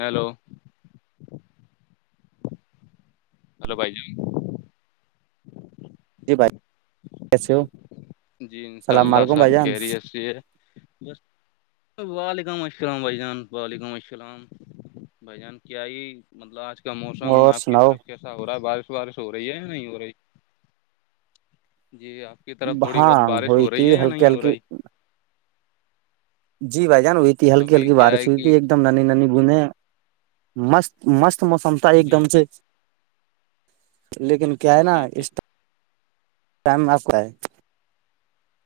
hello hello بھائی جی جی بھائی کیسے ہو ج جی انشاء السلام اللہ علیکم سب بھائی جان خریت سے ہے بس وعلیکم السلام بھائی جان وعلیکم السلام بھائی جان کیائی مطلب آج کا موسم اور آپ کی سناؤ طرف کیسا ہو رہا ہے بارش وارش ہو رہی ہے یا نہیں ہو رہی جی آپ کی طرف تھوڑی بہت ہاں بارش ہو ہوئی رہی تھی ہے یا ہلکی نہیں ہو ہلکی رہی جی بھائی جان وہئی تھی ہلی ابھی ہلکی کیا بارش ہے ہوئی تھی کہ ایک ایک دم نانی ن بنے مست مست موسم تھا ایک جی دم سے جی لیکن کیا ہے نا جی جی اس ٹیئم مست ہے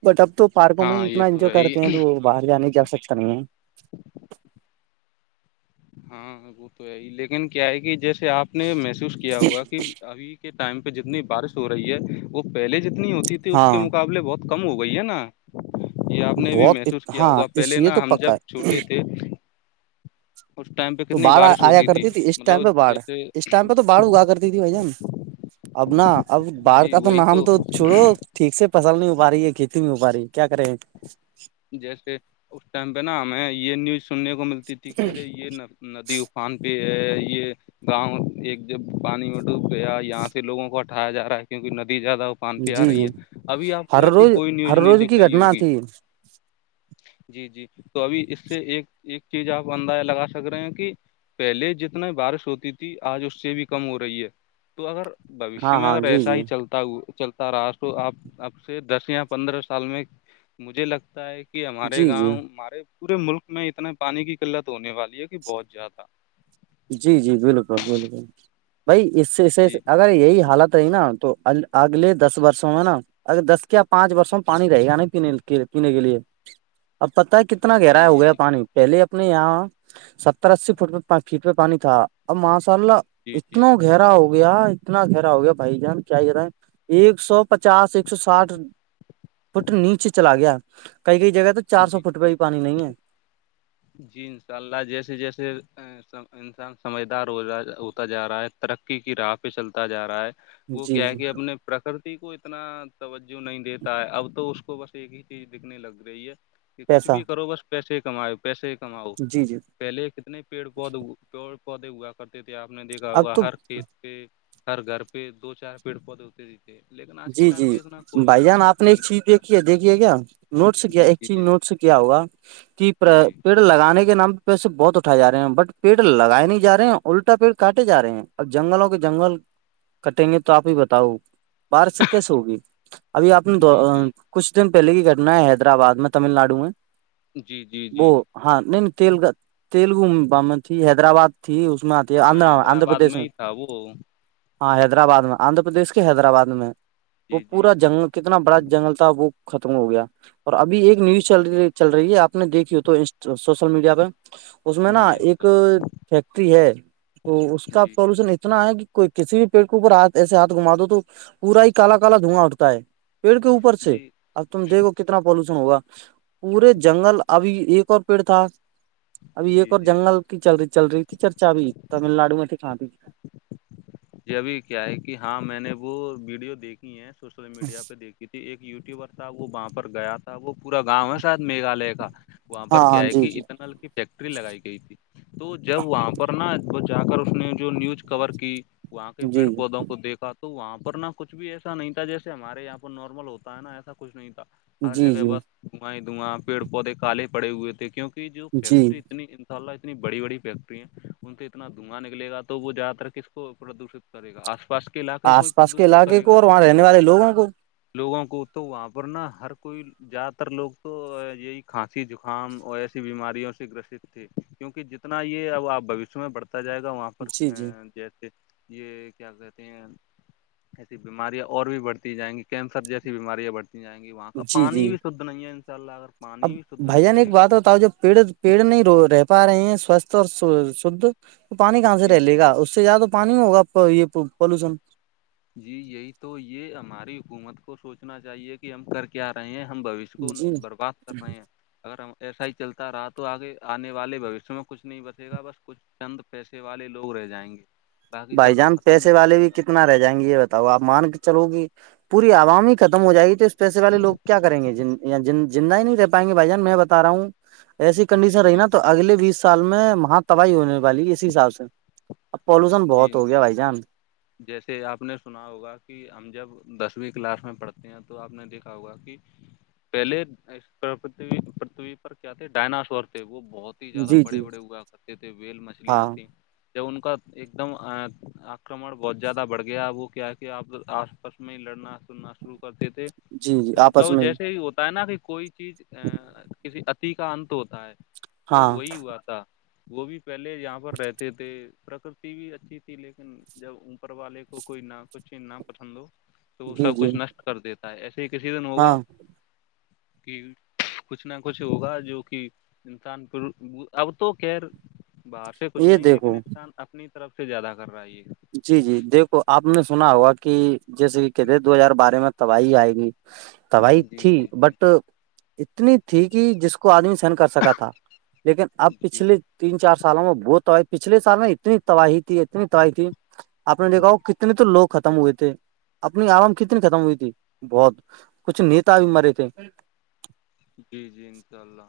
بٹ اب تو پارکوں میں ہاں یہ اتنا تو انجوائے ہے ہی کرتے ہیں تو باہر جانے کی ج سکتا نہیں ہے [unintelligible] ہاں وہ تو ہے ہی لیکن کیا ہے کہ جیسے آپ نے محسوس کیا ہوا کہ ابھی کے ٹائم پہ جتنی بارش ہو رہی ہے وہ پہلے جتنی ہوتی تھی اس کے ہاں مقابلے بہت کم ہو گئی ہے نا یہ آپ نے بھی بہت محسوس کیا ہاں ہوگا اس پہلے یہ تو نا ہم پکا جب ہے چھوٹے تھے اس ٹائم پہ تو کتنی باھ بارش آیا ہوتی کرتی تھی اس ٹائم مطلب پہ بڑھ جیسے اس ٹائم پہ تو باڑ اگا کرتی تھی بھائی جان اب ن اب باڑ جی کا تو وہی نام تو چھڑو ٹھیک سے فصل نہیں ہو پا رہی ہے کھیتی نہیں ہو پا رہی ہے کیا کر رہے ہیں جیسے اس ٹائم پہ نا ہمیں یہ نیوز سننے کو ملتی تھی کہ ارے یہ نہ ندی افان پہ ہے یہ گاؤں ایک جب پانی میں ڈوب گیا یہاں سے لگوں کو ہٹایا جا رہا ہے کیونکہ ندی زیادہ پان پہ جی آ جی رہی ہے ابھی آ کو ہر ایسی روز کوئی نیوز ہر نہیں روز دیککھ کی رہی گھٹنا ہوگی تھی جی جی تو ابھی اس سے ایک ایک چیز آپ اندازہ لگا سک رہے ہیں کہ پہلے جتنا بارش ہوتی تھی آج اس سے بھی کم ہو رہی ہے تو اگر بھشیہ ہاں میں ہاں اگر جی ایسا جی ہی چلتا چلتا رہا تو آ اب سے دس یا پندرہ سال میں مجھے لگتا ہے کہ کہ ہمارے جی گاؤں جی ہمارے پورے ملک میں اتنانے پانی کی قلت ہونے والی ہے کہ بہت زیادہ جی جی بالکل بالکل بائی اس سے اس سے جی اگر یہی حالت رہی نا تو اگلے دس برسوں میں نا اگر دس یا پانچ برسوں میں جی پانی رہے گا نہیں پینے ل تو پینے کے لیے اب پت ہے کتنا جی گہرایا ہو گیا یہی پانی تو پہلے اب اپنے یہاں ستر اسی فٹ فٹ پ پانی تھا اب ماشاء اللہ جی جی اتنا گہرا ہو گیا اتنا گہرا ہو گیا بھائی جان کیا کہ رہا ہیں ایک سو پچاس ایک سو ساٹھ فٹ نیچے چلا گیا کئی کئی جگہ تو چار سو جی فٹ پہ جی ہی پانی نہیں ہے جی انشاء اللہ جیسے جیسے انسان سمجھدار ہوا ہوتا جا رہا ہے ترقی کی راہ پہ چلتا جا رہا ہے وہ جی کیا ہے جی کہ اپنے پرکرتی کو اتنا توجہ نہیں دیتا ہے اب تو اس کو بس ایک ہی چیز دیککھنے لگ رہی ہے کہ کچھ پیسہ بھی کرو بس پیسے کماؤ پیسے کماؤ جی جی پہلے کتنے پیڑ پودے پیڑ پودے ہوا کرتے تھے آپ نے دیکھا اب ہوگا تو ہر کھیت پ ہر گھر پہ دو چار پیڑ پودے ہوتے تھ لیکن آج کے ج ٹائم جی پہ اتنا بھائی جان کوئی آپ نے نہیں ایک چیز رکھتا دیکھی ہے دیکھیے کیا نوٹ سے کیا جی ایک جی چیز جی نوٹ سے کیا ہوگا کہ پر جی پ پیڑ لگانے کے نام پیسے بہت اٹھائے جا رہے ہیں بٹ پیڑ لگائے نہیں جا رہے ہیں الٹا پیڑ کاٹے جا رہے ہیں اب جنگلوں کے جنگل کٹیں گے تو آپ ہی بتاؤ بار سے کیسے ہوگی ابھی آپ نے جی جی کچھ دن پہلے ہی کرنا ہے حیدرآباد میں تمل ناڈو میں جی جی وہ جی ہاں نہیں نہیں تیلگ تیلگو ب حیدرآباد تھی اس میں آتی ہاں آندھرا آندھرا حیدرآباد پردیش میں ہی تھا وہ ہاں حیدرآباد میں آندھرا پردیش کے حیدرآباد میں وہ جی جی پورا جی جنگل کتنا بڑا جنگل تھا وہ ختم ہو گیا اور ابھی ایک نیوز چل جی رہ چل رہی ہے آپ نے دیکھی ہو تو سوشل میڈیا پہ اس میں نا جی جی ایک فیکٹری ہے تو اس کا جی سولوشن اتنا ہے کہ کوئی کسی بھی پیڑ کے اوپر ہاتھ ایسے ہاتھ گھما دو تو پورا ہی کال کال دھواں اٹتا ہے پیڑ کے اوپر پر سے جی اب تم دیکھو کہ کتنا پالوشن ہوگا پورے جنگل ابھی ایک اور پیڑ تھا ابھی ایک جی اور جی جنگل کی چل رہی چل رہی تھی چرچا ابھی تمل ناڈو میں ت کہاںتی تھی جی ابھی کیا ہے کہ ہاں میں نے وہ ویڈیو دیکھی ہے سوشل میڈیا پہ دیکھی کیہ ایک یوٹیوبر تھا وہ وہاں پر گیا تھا وہ پورا گاؤں ہے شاید میگھالیہ کا وہاں ہاں پر ہاں کیا ہے جی کہ جی اتناک فیکٹری لگائی گئی تھی تو جب وہاں پر نا تو جا کر اس نے جو نیوج کور کی وہاں کے جی پیڑ پودوں کو دیکھا تو وہاں پر نا کچھ بھی ایسا نہیں تھا جیسے ہمارے یہاں پر نارمل ہوتا ہے نا ایسا کچھ نہیں تھا ہر جی جگہ جی بس دھواںیں ہی دھواں پیڑ پودے کالے پڑے ہوئے تھے کیونکہ جو جی فیکٹری اتنی ان شاء اللہ اتنی بڑی بڑی فیکٹری ہیں ان سے اتنا دھواںا نکل گا تو وہ زیادہ تر کس کو پردوشت کرے گا آس پاس کے علاقے کو آس ہی پاس کے پردوشت علاقے کرے کو گا اور وہاں رہنے والے لوگوں کو لوگوں کو تو واپورنا ہر کوئی زیادہ تر لوگ تو یہی کھانسی زکام اور ایسی بیماریوں سے گرستے کیونکہ جتنا یہ اب آپ بوشیہ میں بڑھتا جائے گا وہاں پر جی جی جیسے یہ کیا کہتے ہیں ایسی بیماریاں اور بھی بڑھتی جائیں گی کینسر جیسی بیماریاں بڑتی جیں گی وہاں کا جی پانی جی بھی شدھ نہیں ہے ان شاء اللہ اگر اب پانی بھی شدھ بھ نہیں جان ایک رہے گا بات ہوتاؤ جو پیڑ پیڑ نہیں رہ پا رہے ہیں سوستھ اور شھ تو پانی کہاں سے جی رہ لے جی گا اس سے زیادہ پانی ہوگا آپ کا یہ پالوشن جی یہی تو یہ ہماری حکومت کو سوچنا چاہیے کہ ہم کر کیا رہے ہیں ہم بوش اس کو جی برباد کر رہے ہیں اگر ہم ایسا ہی چلتا رہا تو آگے آنے والے بھشیہ میں کچھ نہیں بتے گا بس کچھ چند پیسے والے لوگ رہ جائیں گے باقی سب بھائی تو جان ختم ہی پیسے ہو والے جائے بھی گا کتنا رہ جائیں گے یہ ب تب آپ مان کے چلو گی پوری عوامی ختم ہو جائے گی تو اس پیسے والے لوگ کیا کریں گے جن زند ہ ہی نہیں رہ پائیں گے بائی جان میں بتا رہا ہوں ایسی جی کنڈیشن رہی جی نا تو اگلے بیس سال میں وہاں تباہی ہونے والی اسی حساب سے اب پولوشن جی جیسے آپ نے سنا ہوگا کہ ہم جب دسویں کلاس میں پڑھتے ہیں تو آپ نے دیکھا ہوگا کہ پہلے اس پرتھوی پر کیا تھے ڈائناسور تھے وہ بہت زیادہ جی بڑے جی بڑے ہوا کرتے تھے ویل ہاں مچھلیاں تھیں جب ان کا ایک دم آکرمن بہت زیادہ بڑھ گیا اب وہ کیا کہ اب آس پس میں ہی لڑنا سننا شروع کرتے تھے جی جی تو آپس مطلب میں جیسے ہی ہوتا ہے نا کہ کوئی چیز ا کسی اچ تی کا انت ہوتا ہے تو ہاں وہی ہوا تھا وہ بھی پہلے جہاں پر رہتے تھے پرکرتی بھی اچھی تھی لیکن جب اوپر والے کو کوئی نہ کچھ نہ پسند ہو تو وہ جی سب جی کچھ نشٹ کر دیتا ہے ایسے ہی کسی دن ہوگا ہاں کہ کچھ نہ کچھ ہوگا جو کہ انسان پ اب تو خیر باہر سے کچھ یہ نہیں لیکن دیکھو انسان اپنی طرف سے زیادہ کر رہا ہے یہ جی جی دیکھو آپ نے سنا ہوا کہ جیسے کہ کہتے ہیں دو ہزار بارہ میں تباہی آئے گی تباہی جی تھی جی جی بٹ اتنی تھی کہ جس کو کو آدمی سہن کر سکا تھا لیکن اب جی پچھلے تین چار سالوں میں بہت تباہی پچھلےال میں اتنی تباہی تھی اتنی تباہی تھی آپ نے دیکھا ہو کتنے تو لوگ ختم ہوئے تھے اپنی آرام کتنی ختم ہوئی تھی بہت کچھ نیتا بھی مرے تھے جی جی انشاء اللہ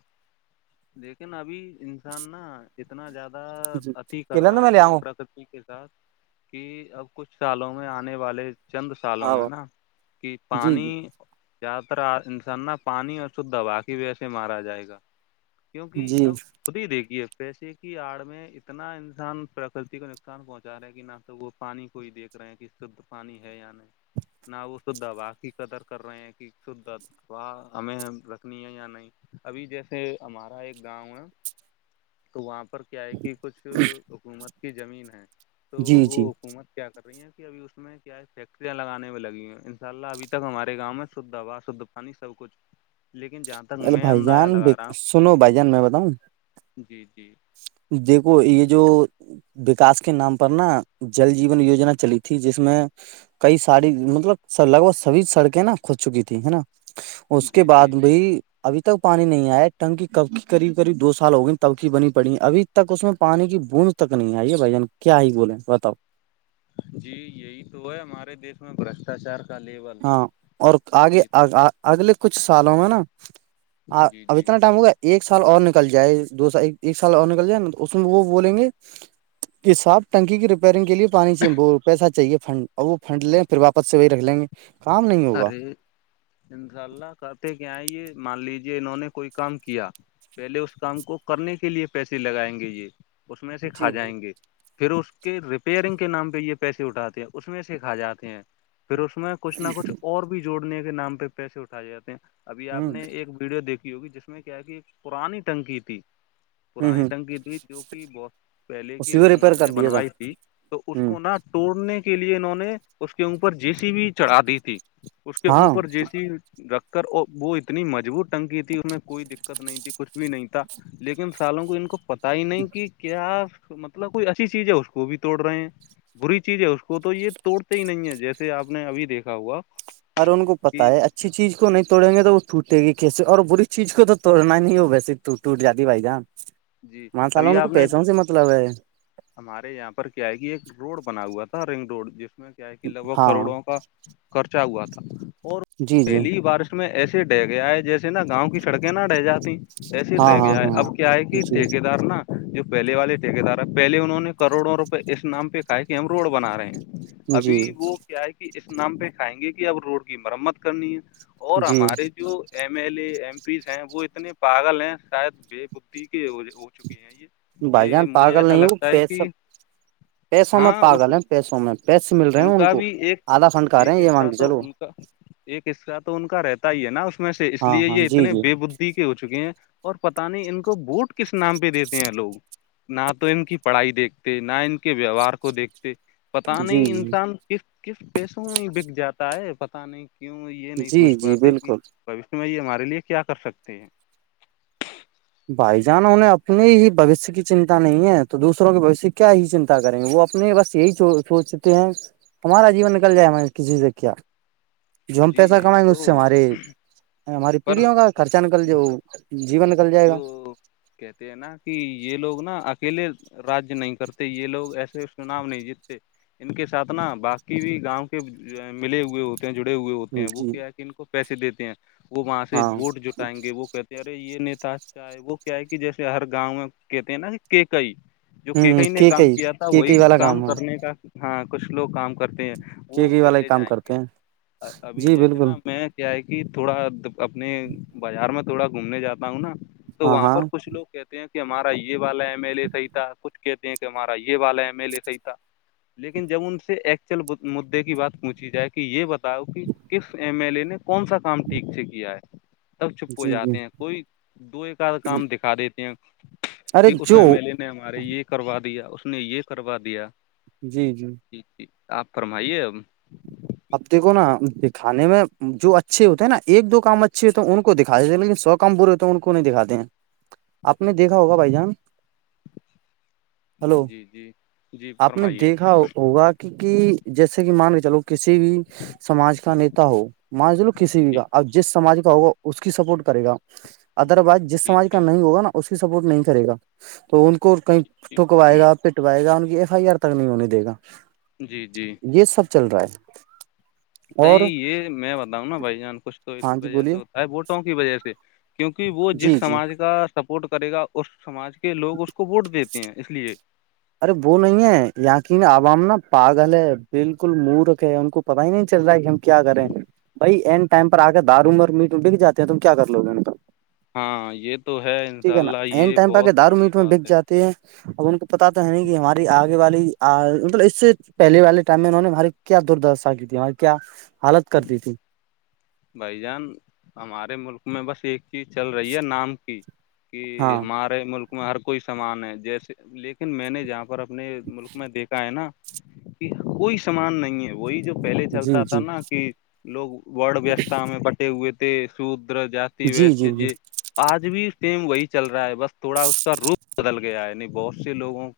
لیکن ابھی انسان نا اتنا زیادہ جی اتیھی کر کلند رہا میں ہے لے نا آؤں پرک کے ساتھ کہ اب کچھ سالوں میں آنے والے چند سالوں ہاں میں نا کہ جی پانی جی زیادہ تر انسان نہا پانی اور سود دبا کی وجہ سے مارا جائے گا کیونکہ جی اب خود ہی دیکھیے پیسے کی آڑ میں اتنا انسان پرکتی کو نقصان پہنچا رہا ہے کہ نہ تو وہ پانی کو ہی دیکھ رہے ہیں کہ شھ پانی ہے یا نہیں نہ وہ سد باقی قدر کر رہے ہیں کہ سد تواہ ہمیں رکھنی ہے یا نہیں ابھی جیسے ہمارا ایک گاؤں ہے تو وہاں پر کیا ہے کہ کچھ حکومت کی زمین ہے تو جی جی وہ حکومت کیا رہی ہیں کہ اب اس میں کیا فیکٹریا لگانے میں لگی ہیں ان شاء اللہبھی تک ہمارے گؤں میں شدھ ہ ہوا شدھ سب کچھ لیکن جہاں تک ارے میں بھائی اندازہ جان لگا رہا ہوں سنو کہ بھائی جان میں بتاؤں جی جی دیکھو یہ جو وکاس کے نام پر نا جل جیون یوجنا چلی تھی جس میں کئی ساری مطلب لگ بھگ سبھی سڑکیں نا کھج چکی تھی نا اس کے جی بعد جی بھی ابھی تک پانی نہیں آیا ہے ٹنکی کب کی قریب قریب دو سال ہو گئی تب کی بنی پڑی ابھی تک اس میں پانی کی بوند تک نہیں آئی بھائی جان کیا ہی بولے بتاؤ جی یہی تو ہے ہمارے دیش میں برشٹاچار کا لیول ہاں اور آگے کی اگلے کچھ سالوں میں نا جی اب جی اتنا ٹائم ہوگا ایک سال اور نکل جائے دو سال ایک سال اور نکل جائے نا تو اس میں وہ بولیں گے یہس آب نکی کی ریپیئرنگ کے لیے پانی سے پیسہ چاہیے فنڈ ا وہ فنڈ لیں پھر واپس سے وہی رہ لیں گے کام نہیں ہوگا ارے انشاء اللہ کرتے کہ آئی یہ مان لیجیے انہوں نے کوئی کام کیا پہلے اس کام کو کرنے کے لے پیسے لگائیں گے یہ اس میں سے جی کھا جی جائیں گے پھر اس کے ریپیئرنگ کے نام پہ یہ پیسے اٹھاتے ہیں اس میں سے کھا جاتے ہیں پھر اس میں کچھ نہ کچھ اور بھی جوڑنے کے نام پہ پیسے اٹھائے جاتے ہیں ابھی آپ ہوں نے ایک ویڈیو دیک ہوگی جس میں کیا ہے کہ ایک پرانی ٹنگک تھی ہ پرانی ہ تنگی تھی جو کہ بہت پہلے کی اسی کو ریپیئر حکومت کر نے دیے گا بنوائی تھی تو اس ہ کو نہ توڑنے کے لیے انہوں نے اس کے اوپر جی سی بھی چڑھا دی تھی اس کے ہاں اوپر جیسی رکھ کر وہ اتنی مجبوط ٹنگ کی تھی اس میں کوئی دقت نہیں تھی کچھ بھی نہیں تھا لیکن سالوں کو ان کو پتا ہی نہیں کہ کیا آپ مطلب کوئی اچھی چیز ہے اس کو بھی توڑ رہے ہیں بری چیز ہے اس کو تو یہ توڑتے ہی نہیں ہے جیسے آپ نے ابھی دیکھا ہوا اورر ان کو پت کہ ہے اچھا اچھی چیز کو نہیں توڑیں گے تو وہ ٹوٹے گی کیسے اور بری چیز کو توڑنا ہی نہیں ہو ویسے ٹوٹ ٹوٹ جاتی بھائی جان جی ماں ساالا ابھی ان کو آپ نے پیسوں سے مطلب ہے ہمارے یہاں پر کیا ہے کہ ایک روڈ بنا ہوا تھا رنگ روڈ جس میں کہ لگ بھگ ہاں کروڑوں کا خرچہ ہوا تھا اور جی جی پہلی بارش میں ایسے ڈ گیا ہے جیسے نا گاؤں کی سڑکیں نہ رہ جاتی ایسے ہاں رہ ہاں گیا ہے ہاں اب کیا ہے تے جی گئے ٹھ دار نا جو پہل والے ٹھیک دار ہے پہلے انہوں نے کروڑوں روپئے اس نام پہ کہا کہ ہم روڈ بنا رہے ہیں جی ابھی وہ کیا ہے کہ اس نام پہ کھائیں گے کہ اب روڈ کی مرمت کرنی ہے اور جی ہمارے جو M L A M Ps ہیں وہ اتنے پاگل ہیں شاید بے ک پ ہو چک ہیں یہ بھائی یہ جان مجھے پاگل ایسا نہیں وہ لگتا ہے پیسہ کہ پیسوں میں ہاں پاگل ہیں پیسوں میں پیسے مل رہے ان ہیں کا کو بھی ایک آدھا فنڈ کا رہے ایک ہیں یہ مان حصہ کے تو چلو ان کا ایک حصہ تو ان کا رہتا ہی ہے نا اس میں سے اس ہاں لیے ہاں یہ جی اتنے جی بے بھ ہو چکے ہیں اور پتہ نہیں ان کو بوٹ کس نام پہ دیتے ہیں لوگ نہ تو ان کی پڑھائی دیکھتے نہ ان کے ویوہار کو دیکھتے پتا جی نہیں جی انسان کس کس پیسوں میں بک جاتا ہے پتا نہیں کیوں یہ نہیں جی سوچ جی پاتے کہ بالکل بوش میں یہ ہمارے لیے کیا کر سکتے ہیں بھائی جان انہیں اپنے ہی بوشیہ کی چنتا نہیں ہے تو دوسروں کے بھیہ کی کیا ہی چن تا کریں گے وہ اپنے بس یہی سوچتے ہیں ہمارا جیو نکل جائےہمیں کسی سے کیا جو ہم جی پیسہ یہی کمائیں گے اس سے تو ہمارے ہماری پر پیڑھیوں کا خرچہ نکل جو جی جو کہتے ہیں نا کہ یہ لوگ نا اکیلے راجیہ نہیں کرتے یہ لوگ ایسے اس کا نام نہیں جیتتے ان کے ساتھ نا باقی بھی گاؤں کے ملے ہوئے ہوتے جڑے ہوئے ہوتے ہیں وہ جی کیا کہ ان کو پیسے دیتے ہیں وہاں سے ہاں ووٹ جٹائیں گے وہ کہتے ہیں یہ نیتا چاہے وہ کیا ہے کہ جیسے ہر گاؤں میں کہتے ہیں نا کہ کئی جو ہ کیکئی نے کی کام کئی کیا تھا کی وہی کئی والا کام ہے کرنے کا ہاں کچھ لوگ کام کرتے ہیں کی وہ کئی والا ہی پہلے کام جائیں گے کرتے ہیں ابھی جی جیسے بالکل نا میں کیا ہے کہ تھوڑا اپنے بازار میں تھوڑا گھومنے جاتا ہوں نا تو ہاں وہاں ہاں پر کچھ لوگ کہتے ہیں کہ ہمارا یہ والا ایم ایل اے صحیح تھا کچھ کہتے ہیں کہ ہمارا یہ والا ایم ایل لے صحی تھا لیکن جب ان سے ایکچوئل مدے کی بات پوچھی جائے کہ یہ بت تاؤ کہ کس ایم ایل لے نے کون سا کام ٹھیک سے کیا ہے تب چپ ہو جی جا جی کوئی دو ایک آد کام دکھا دیتے ہیں ارے کہ اس جو ایم ایل لے میں نے ہمارے یہ کروا دیا اس نے یہ کروا دیا جی جی ٹھیک ٹھیک آپ فرمائیے اب دیکھو نا دکھانے میں جو اچھے ہوتے ہیں نا ایک دو کام اچھے ہوتے ہیں ان کو دکھا دیتے ہیں لیکن سب کم برے ہو تو ان کو نہیں دکھاتے ہیں آپ نے دیکھا ہوگا بھائی جان [inaudible] ہلو جی جی جی آپ نے فرمائیے دیکھا ہوگا کی کہ جیسے کہ مان لو چلو کسی بھی سماج کا نیتا ہو مان لو کسی بھی کا جی اب جس سماج کا ہوگا اس کی سپورٹ کرے گا ادر وائز جس جی سمج کا جی نہیں ہوگا نا اس کی سپورٹ نہیں کرے گا تو ان کو کہیں جی ٹھکوائے گا پٹوائے گا ان کی ایف آئی آر تک نہیں ہونے دے گا جی جی یہ سب چل رہا ہے اور کہیں یہ میں بتاؤں نا بھائی جان کچھ تو اس ہاں جی وجہ سے بولیے ہوتا ہے وٹوں کی وجہ سے کیونکہ وہ جس جی جی سماج کا سپورٹ کرے گا اس سماج کے لوگ اس کو ووٹ دیتے ہیں اس لیے ارے وہ نہیں ہے یقین عوام نا پاگل ہے بالکل مورک ہے ان کو پتا ہی نہیں چل رہا ہے کہ ہم کیا کریں بائی اینڈ ٹائم پر آ کے دار اور میٹ بک جے ہیں تم کیا کر لو گے ان پر ہاں یہ تو ہے ان شاء اللہ این یہ ٹائم پہ آ بہت کے دارو بڑی میٹ میں بات بک ہے تے جاتے ہے اب ان کو پت تو ہے نہیں کہ ہماری آگے والی مطلب اس سے پہل والے ٹائم میں انہوں نے ہماری کیا دردشا کی تھی ہماری کیا حالت کرتی تھی بھائی جان ہمارے ملک میں بس ایک چیز چل رہی ہے نام کی ہاں کہ ہمارے ملک میں ہر کوئی سامان ہے جیسے لیکن میں نے جہاں پر انہیں ملک میں دیکھا ہے نا کہ کوئی سامان نہیں ہے وہی جو پہلے جی چلتا تھا جی نا کہ لوگ وڈ وس بٹے ہوئے تھے سودر جی ویس ج آج بھی ٹیم وہی چل رہا ہے بس تھوڑا اس کا روپ بدل گیا ہے بہت سے لوگوں